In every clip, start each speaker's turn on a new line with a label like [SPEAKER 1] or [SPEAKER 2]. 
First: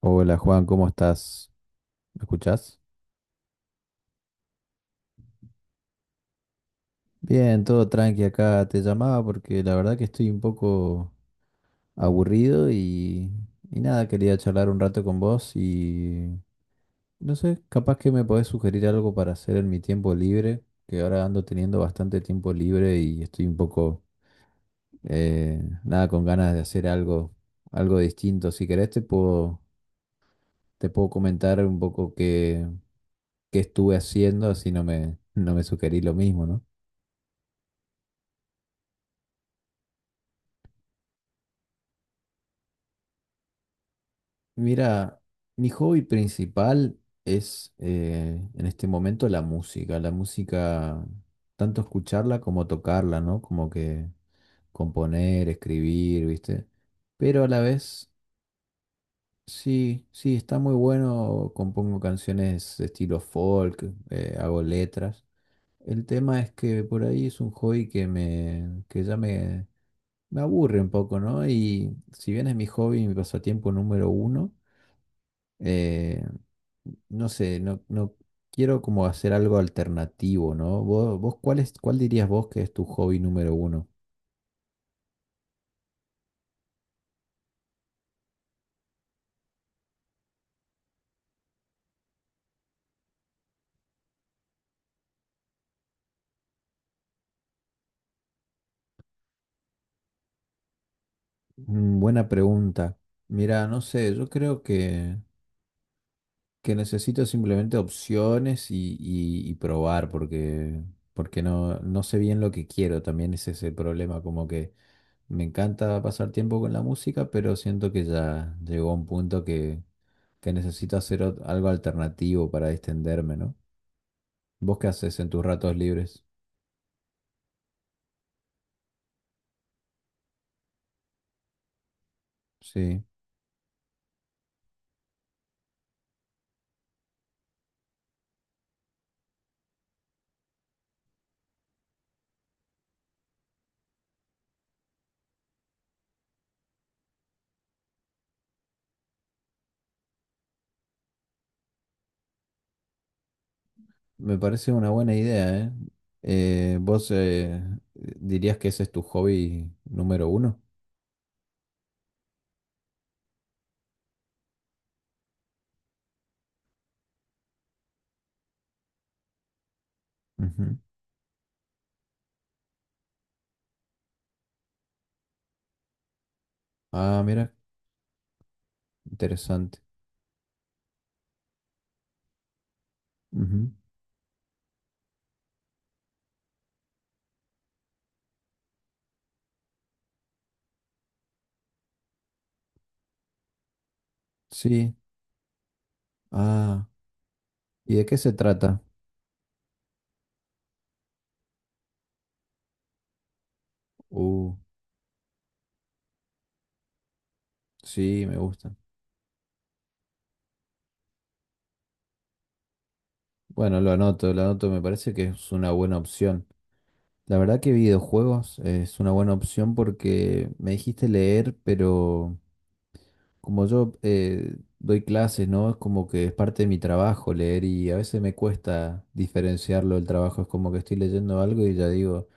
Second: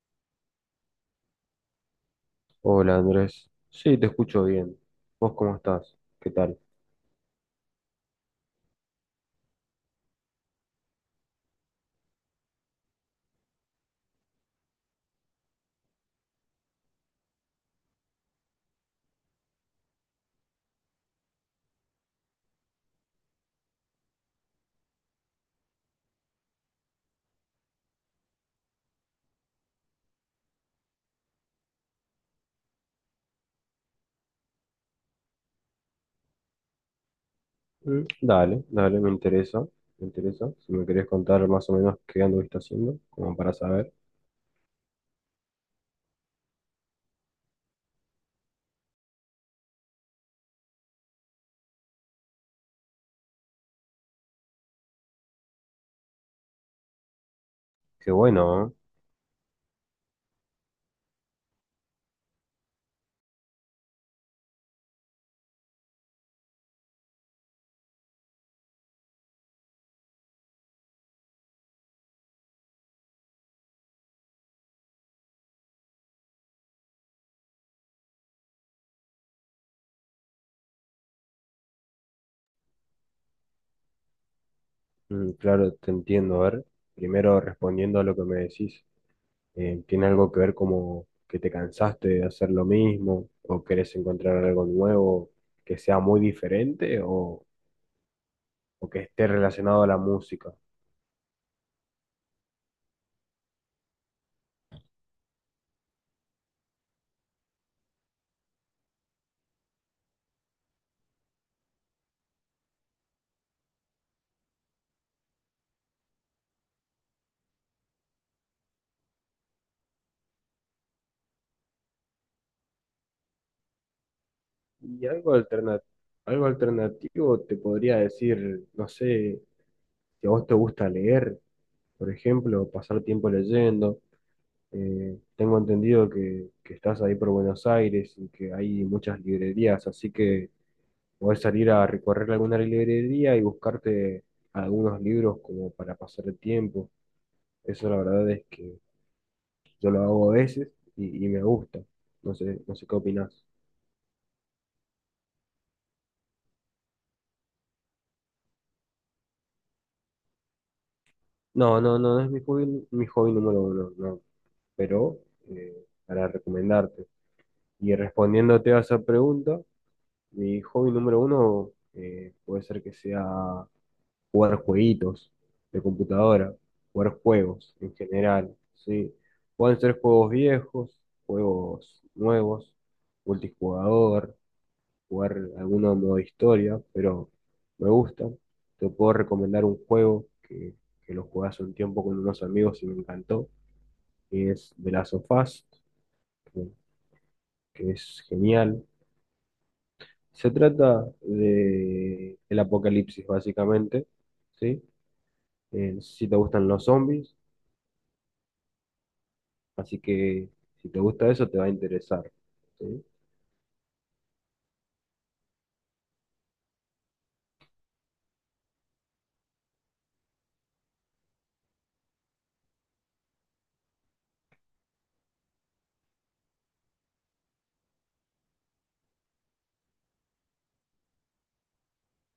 [SPEAKER 1] Hola Juan, ¿cómo estás? ¿Me escuchás?
[SPEAKER 2] Hola Andrés, sí, te escucho bien. ¿Vos cómo estás? ¿Qué tal?
[SPEAKER 1] Bien, todo tranqui acá. Te llamaba porque la verdad que estoy un poco aburrido y nada, quería charlar un rato con vos y no sé, capaz que me podés sugerir algo para hacer en mi tiempo libre, que ahora ando teniendo bastante tiempo libre y estoy un poco, nada, con ganas de hacer algo, algo distinto. Si querés te puedo comentar un poco qué estuve haciendo, así no me sugerís lo mismo, ¿no?
[SPEAKER 2] Mm. Dale, dale, me interesa, me interesa. Si me querés contar más o menos qué anduviste haciendo, como para saber.
[SPEAKER 1] Mira, mi hobby principal es en este momento la música. La música, tanto escucharla como tocarla, ¿no? Como que componer, escribir, ¿viste? Pero a la vez,
[SPEAKER 2] Qué bueno, ¿eh?
[SPEAKER 1] sí, sí, está muy bueno. Compongo canciones de estilo folk, hago letras. El tema es que por ahí es un hobby que ya me aburre un poco, ¿no? Y si bien es mi hobby, mi pasatiempo número uno eh, no sé, no quiero como hacer algo alternativo, ¿no? ¿Vos cuál es, cuál dirías vos que es tu hobby número uno?
[SPEAKER 2] Mm. Claro, te entiendo. A ver, primero respondiendo a lo que me decís, ¿tiene algo que ver como que te cansaste de hacer lo mismo o querés encontrar algo nuevo que sea muy diferente o que esté relacionado a la música?
[SPEAKER 1] Buena pregunta. Mira, no sé, yo creo que necesito simplemente opciones y probar porque, porque no sé bien lo que quiero, también es ese problema, como que me encanta pasar tiempo con la música, pero siento que ya llegó a un punto que necesito hacer algo alternativo para distenderme, ¿no? ¿Vos qué
[SPEAKER 2] Y
[SPEAKER 1] haces en tus ratos libres?
[SPEAKER 2] algo alternativo te podría decir, no sé, si a vos te gusta leer, por ejemplo, pasar
[SPEAKER 1] Sí,
[SPEAKER 2] tiempo leyendo. Tengo entendido que estás ahí por Buenos Aires y que hay muchas librerías, así que podés salir a recorrer alguna librería y buscarte algunos libros como para pasar el tiempo. Eso la verdad es que yo lo hago a veces y me gusta. No sé, no sé qué opinás.
[SPEAKER 1] me parece una buena idea, ¿eh? ¿Vos dirías que ese es tu hobby número uno?
[SPEAKER 2] No, no, no, no es mi hobby número uno. No. Pero para recomendarte. Y respondiéndote a esa pregunta, mi
[SPEAKER 1] Ujú.
[SPEAKER 2] hobby número uno puede ser que sea jugar jueguitos de computadora, jugar
[SPEAKER 1] Ah, mira,
[SPEAKER 2] juegos en general, ¿sí? Pueden
[SPEAKER 1] interesante.
[SPEAKER 2] ser juegos viejos, juegos nuevos,
[SPEAKER 1] Ujú.
[SPEAKER 2] multijugador, jugar alguno modo historia, pero me gusta. Te puedo recomendar un juego que lo jugué hace un tiempo con unos amigos y me encantó, que es The
[SPEAKER 1] Sí,
[SPEAKER 2] Last of Us,
[SPEAKER 1] ah,
[SPEAKER 2] que
[SPEAKER 1] ¿y de qué
[SPEAKER 2] es
[SPEAKER 1] se trata?
[SPEAKER 2] genial. Se trata de el apocalipsis, básicamente,
[SPEAKER 1] Uh,
[SPEAKER 2] ¿sí? No sé si te gustan los zombies,
[SPEAKER 1] sí, me gusta.
[SPEAKER 2] así que si te gusta eso te va a interesar, ¿sí?
[SPEAKER 1] Bueno, lo anoto, me parece que es una buena opción. La verdad que videojuegos es una buena opción porque me dijiste leer, pero... Como yo doy clases, ¿no? Es como que es parte de mi trabajo leer y a veces me cuesta diferenciarlo del trabajo. Es como que estoy leyendo algo y ya digo,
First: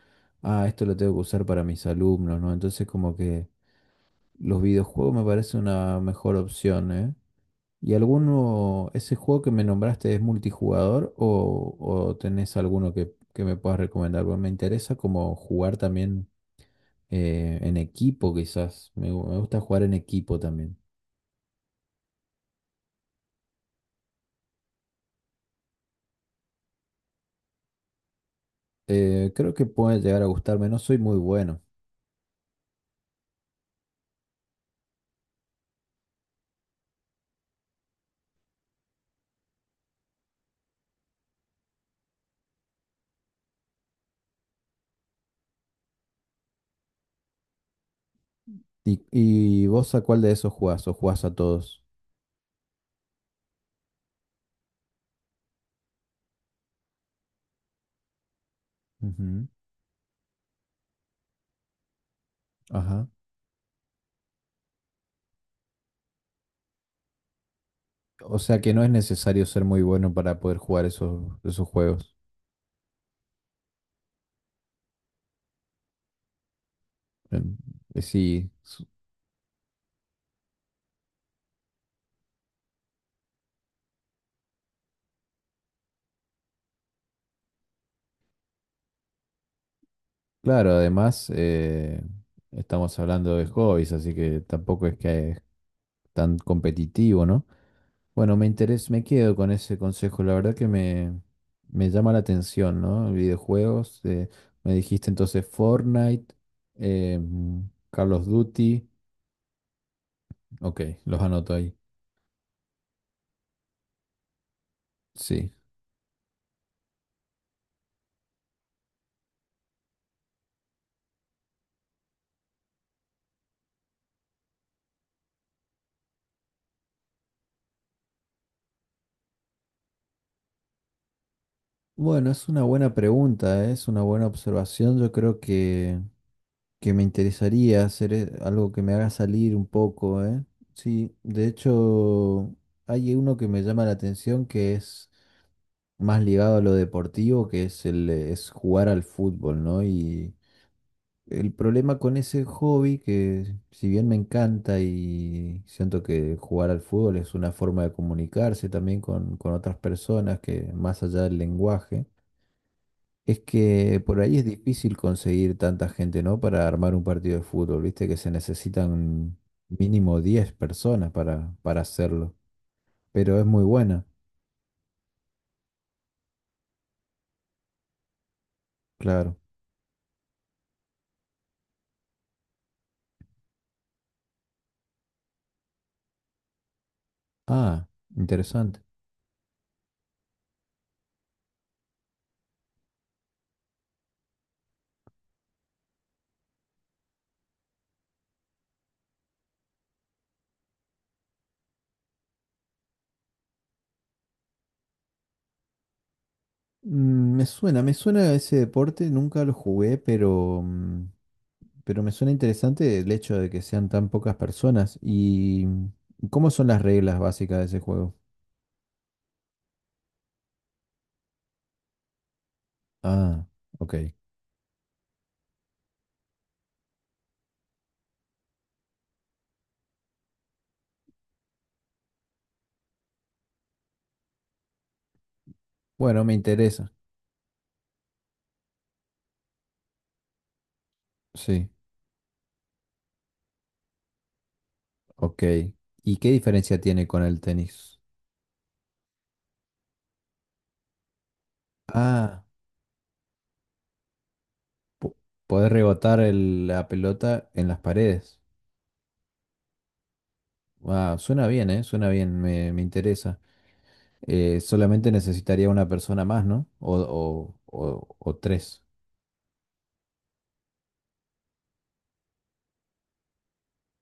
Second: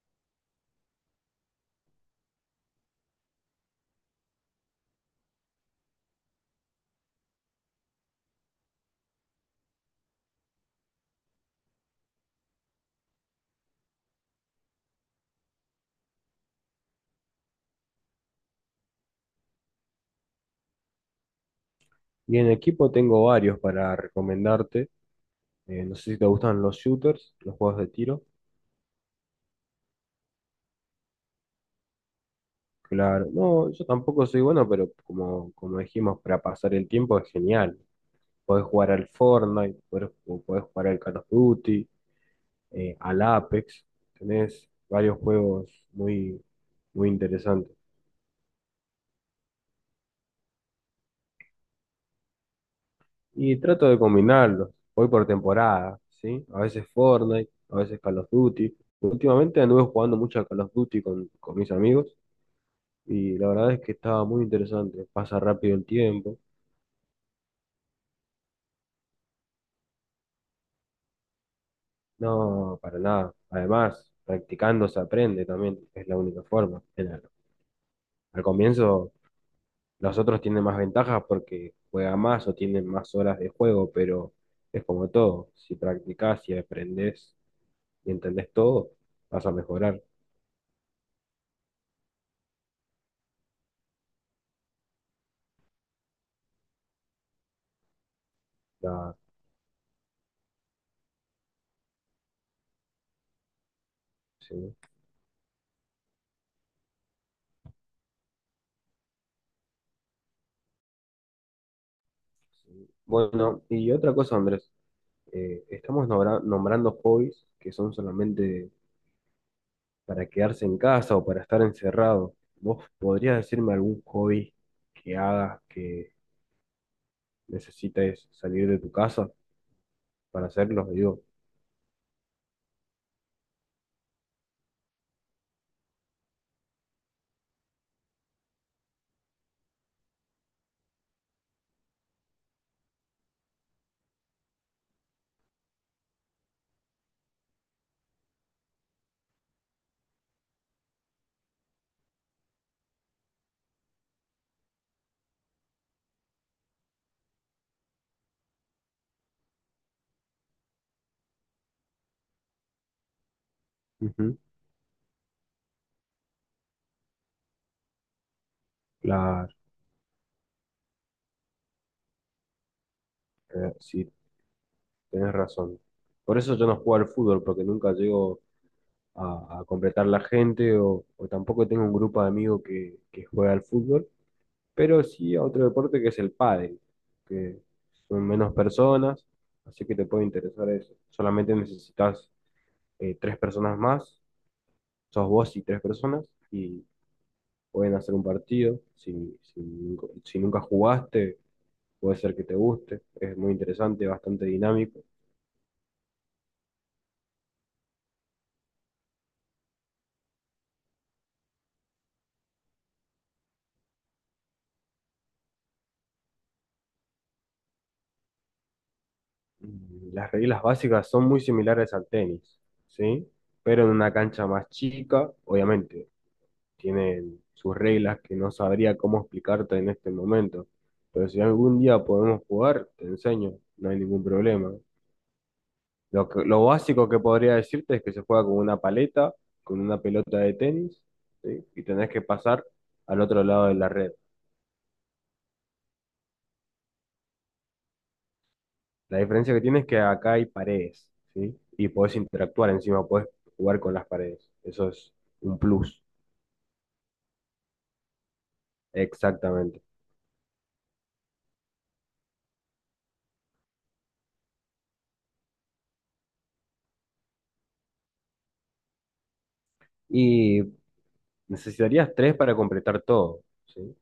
[SPEAKER 1] ah, esto lo tengo que usar para mis alumnos, ¿no? Entonces como que los videojuegos me parece una mejor opción, ¿eh? ¿Y alguno, ese juego que me nombraste es multijugador o tenés alguno que me puedas recomendar? Porque me interesa como jugar también en equipo, quizás. Me gusta jugar en equipo también.
[SPEAKER 2] Y en equipo tengo varios para recomendarte. No sé si te gustan los shooters, los juegos de tiro.
[SPEAKER 1] Creo que puede llegar a gustarme, no soy muy bueno.
[SPEAKER 2] Claro, no, yo tampoco soy bueno, pero como dijimos, para pasar el tiempo es genial. Podés jugar al Fortnite, podés jugar al Call of Duty, al Apex, tenés varios juegos muy, muy interesantes.
[SPEAKER 1] ¿Y vos a cuál de esos jugás? ¿O jugás a todos?
[SPEAKER 2] Y trato de combinarlos, voy por temporada, ¿sí? A veces Fortnite, a veces Call of Duty.
[SPEAKER 1] Ujú,
[SPEAKER 2] Últimamente anduve jugando mucho a Call of Duty con mis amigos
[SPEAKER 1] ajá.
[SPEAKER 2] y la verdad es que estaba muy interesante, pasa rápido el tiempo.
[SPEAKER 1] O sea que no es necesario ser muy bueno para poder jugar esos, esos juegos.
[SPEAKER 2] No, para nada. Además, practicando se aprende también, es la única forma.
[SPEAKER 1] Em,
[SPEAKER 2] Al
[SPEAKER 1] sí,
[SPEAKER 2] comienzo, los otros tienen más ventajas porque juegan más o tienen más horas de juego, pero es como todo. Si practicás, si aprendés y entendés todo, vas a mejorar.
[SPEAKER 1] claro, además estamos hablando de hobbies, así que tampoco es que es tan competitivo, ¿no? Bueno, me interesa, me
[SPEAKER 2] La-
[SPEAKER 1] quedo con ese consejo. La verdad que me llama la atención, ¿no? Videojuegos. Me
[SPEAKER 2] sí,
[SPEAKER 1] dijiste entonces Fortnite, eh, Call of Duty. Ok, los anoto ahí.
[SPEAKER 2] sí. Bueno, y otra cosa, Andrés,
[SPEAKER 1] Sí.
[SPEAKER 2] estamos nombrando hobbies que son solamente para quedarse en casa o para estar encerrado. ¿Vos podrías decirme algún hobby que hagas que necesites salir de tu casa para hacerlo? Digo.
[SPEAKER 1] Bueno, es una buena pregunta, ¿eh? Es una buena observación. Yo creo que me interesaría hacer algo que me haga salir un poco, ¿eh? Sí, de hecho, hay uno que me llama la atención que es más ligado a lo deportivo, que es el es jugar al fútbol, ¿no? Y el problema con ese hobby, que si bien me encanta y siento que jugar al fútbol es una forma de comunicarse también con otras personas que más allá del lenguaje, es que por ahí
[SPEAKER 2] Ujú.
[SPEAKER 1] es difícil conseguir tanta gente, ¿no? Para armar un partido de fútbol, viste que se necesitan
[SPEAKER 2] Claro.
[SPEAKER 1] mínimo 10 personas para hacerlo, pero es muy buena,
[SPEAKER 2] Si. Tenés razón. Por eso yo no juego al fútbol, porque nunca llego
[SPEAKER 1] claro.
[SPEAKER 2] a completar la gente o tampoco tengo un grupo de amigos que juega al fútbol, pero sí a otro deporte que es el pádel, que
[SPEAKER 1] Ah,
[SPEAKER 2] son menos
[SPEAKER 1] interesante.
[SPEAKER 2] personas, así que te puede interesar eso. Solamente necesitas tres personas más, sos vos y tres personas, y pueden hacer un partido. Si nunca jugaste, puede ser que te guste, es muy interesante, bastante dinámico.
[SPEAKER 1] Mm, me suena, me suena ese deporte, nunca lo jugué, pero, mm, pero me suena interesante el hecho de que sean tan pocas personas. ¿Y mm, cómo son las reglas básicas de ese juego?
[SPEAKER 2] Las reglas básicas son muy similares al tenis, ¿sí?
[SPEAKER 1] Ah,
[SPEAKER 2] Pero en
[SPEAKER 1] ok.
[SPEAKER 2] una cancha más chica, obviamente, tienen sus reglas que no sabría cómo explicarte en este momento. Pero si algún día podemos jugar, te enseño, no hay ningún problema.
[SPEAKER 1] Bueno, me
[SPEAKER 2] Lo
[SPEAKER 1] interesa.
[SPEAKER 2] básico que podría decirte es que se juega con una paleta, con una pelota de tenis, ¿sí?
[SPEAKER 1] Sí,
[SPEAKER 2] Y tenés que pasar al otro lado de la red.
[SPEAKER 1] ok. ¿Y qué diferencia tiene con el tenis?
[SPEAKER 2] La diferencia que tiene es que acá hay paredes, ¿sí? Y podés
[SPEAKER 1] Ah,
[SPEAKER 2] interactuar encima, podés jugar con las paredes. Eso es
[SPEAKER 1] po-
[SPEAKER 2] un
[SPEAKER 1] poder
[SPEAKER 2] plus,
[SPEAKER 1] rebotar la pelota en las paredes.
[SPEAKER 2] exactamente.
[SPEAKER 1] Ah, suena bien, ¿eh? Suena bien, me interesa. Solamente necesitaría una persona más, ¿no? O tres.
[SPEAKER 2] Y necesitarías tres para completar todo, ¿sí?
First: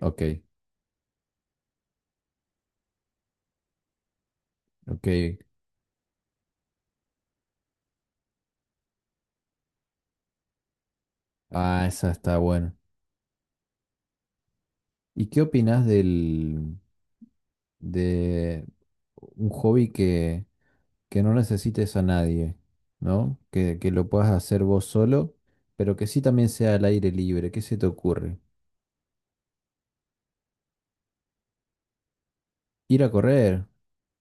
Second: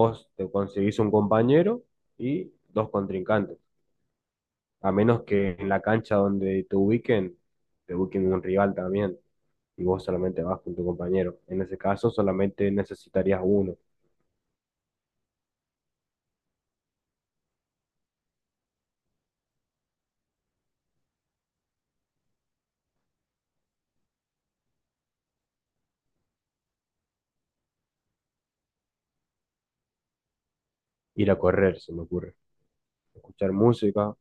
[SPEAKER 1] Ok,
[SPEAKER 2] te conseguís un compañero y dos contrincantes, a
[SPEAKER 1] ok.
[SPEAKER 2] menos que en la cancha donde te ubiquen un rival también, y vos solamente vas con tu compañero. En ese
[SPEAKER 1] Ah, esa
[SPEAKER 2] caso,
[SPEAKER 1] está
[SPEAKER 2] solamente
[SPEAKER 1] buena.
[SPEAKER 2] necesitarías uno.
[SPEAKER 1] ¿Y qué opinas de un hobby que no necesites a nadie, ¿no? Que lo puedas hacer vos solo, pero que sí también sea al aire libre. ¿Qué se te ocurre?
[SPEAKER 2] Ir a correr, se me ocurre.
[SPEAKER 1] Ir a
[SPEAKER 2] Escuchar
[SPEAKER 1] correr,
[SPEAKER 2] música,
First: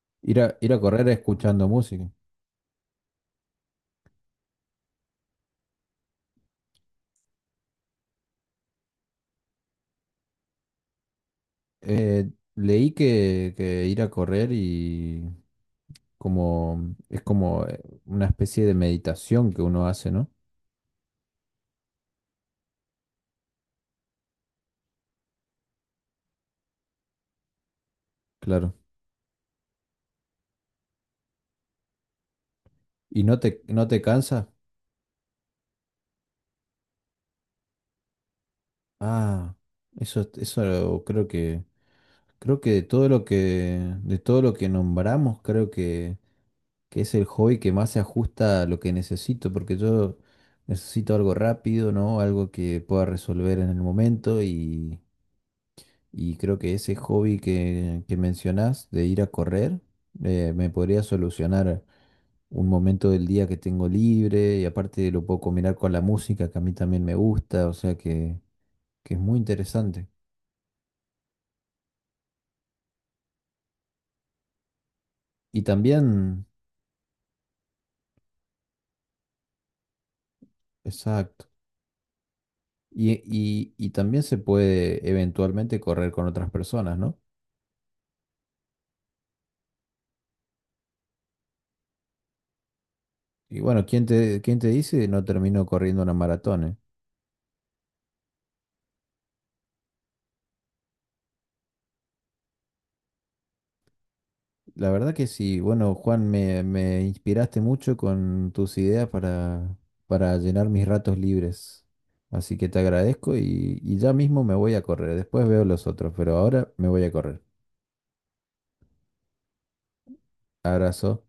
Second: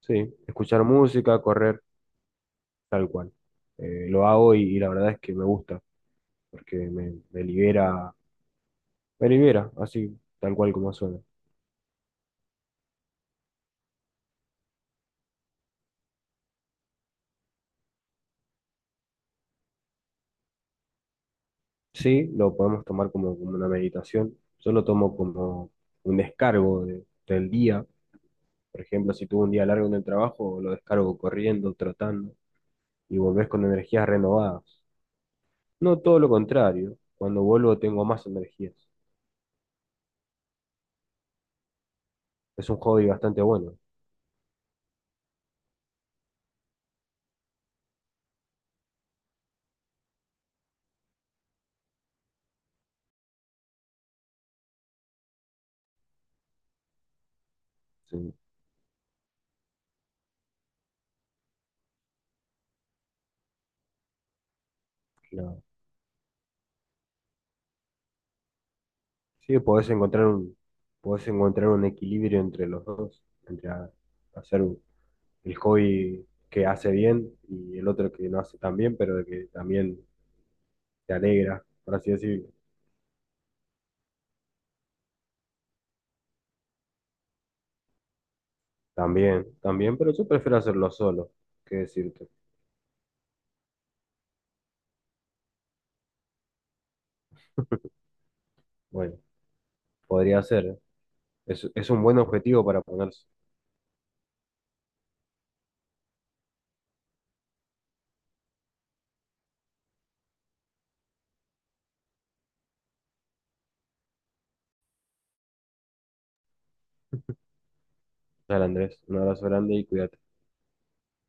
[SPEAKER 2] sí,
[SPEAKER 1] ir a
[SPEAKER 2] escuchar
[SPEAKER 1] correr
[SPEAKER 2] música,
[SPEAKER 1] escuchando
[SPEAKER 2] correr.
[SPEAKER 1] música.
[SPEAKER 2] Tal cual. Lo hago y la verdad es que me gusta, porque me libera, me libera, así, tal cual como suena.
[SPEAKER 1] Eh, leí que ir a correr y como es como una especie de meditación que uno hace, ¿no?
[SPEAKER 2] Sí, lo podemos tomar como una meditación. Yo lo tomo como un descargo del día.
[SPEAKER 1] Claro.
[SPEAKER 2] Por ejemplo, si tuve un día largo en el trabajo, lo descargo corriendo, trotando, y
[SPEAKER 1] ¿Y
[SPEAKER 2] volvés con
[SPEAKER 1] no te
[SPEAKER 2] energías
[SPEAKER 1] cansas?
[SPEAKER 2] renovadas. No, todo lo contrario. Cuando vuelvo tengo más energías.
[SPEAKER 1] Ah, eso, creo
[SPEAKER 2] Es
[SPEAKER 1] que
[SPEAKER 2] un
[SPEAKER 1] de
[SPEAKER 2] hobby
[SPEAKER 1] todo lo
[SPEAKER 2] bastante bueno.
[SPEAKER 1] que, de todo lo que nombramos, creo que es el hobby que más se ajusta a lo que necesito, porque yo necesito algo rápido, ¿no? Algo que pueda resolver en el momento y creo que ese hobby que
[SPEAKER 2] Sí,
[SPEAKER 1] mencionás de ir a correr, me podría solucionar un momento del día que tengo libre y aparte lo puedo
[SPEAKER 2] claro.
[SPEAKER 1] combinar con la música que a mí también me gusta, o sea que es muy
[SPEAKER 2] Sí, podés
[SPEAKER 1] interesante.
[SPEAKER 2] encontrar un equilibrio entre los dos, entre hacer un- el
[SPEAKER 1] Y
[SPEAKER 2] hobby
[SPEAKER 1] también,
[SPEAKER 2] que hace bien y el otro que no hace tan bien, pero de que también te
[SPEAKER 1] exacto.
[SPEAKER 2] alegra, por así decirlo.
[SPEAKER 1] Y también se puede eventualmente correr con otras personas, ¿no?
[SPEAKER 2] También, también, pero yo prefiero hacerlo solo, que decirte.
[SPEAKER 1] Y bueno, quién te dice no termino corriendo una maratón? ¿eh?
[SPEAKER 2] Bueno, podría ser. Es un buen objetivo para ponerse.
[SPEAKER 1] La verdad que sí, bueno, Juan, me inspiraste mucho con tus ideas para llenar mis ratos libres. Así que te agradezco y ya mismo me voy a correr. Después veo los otros, pero ahora me voy a correr.
[SPEAKER 2] Dale, Andrés, un abrazo grande y cuídate.
[SPEAKER 1] Abrazo.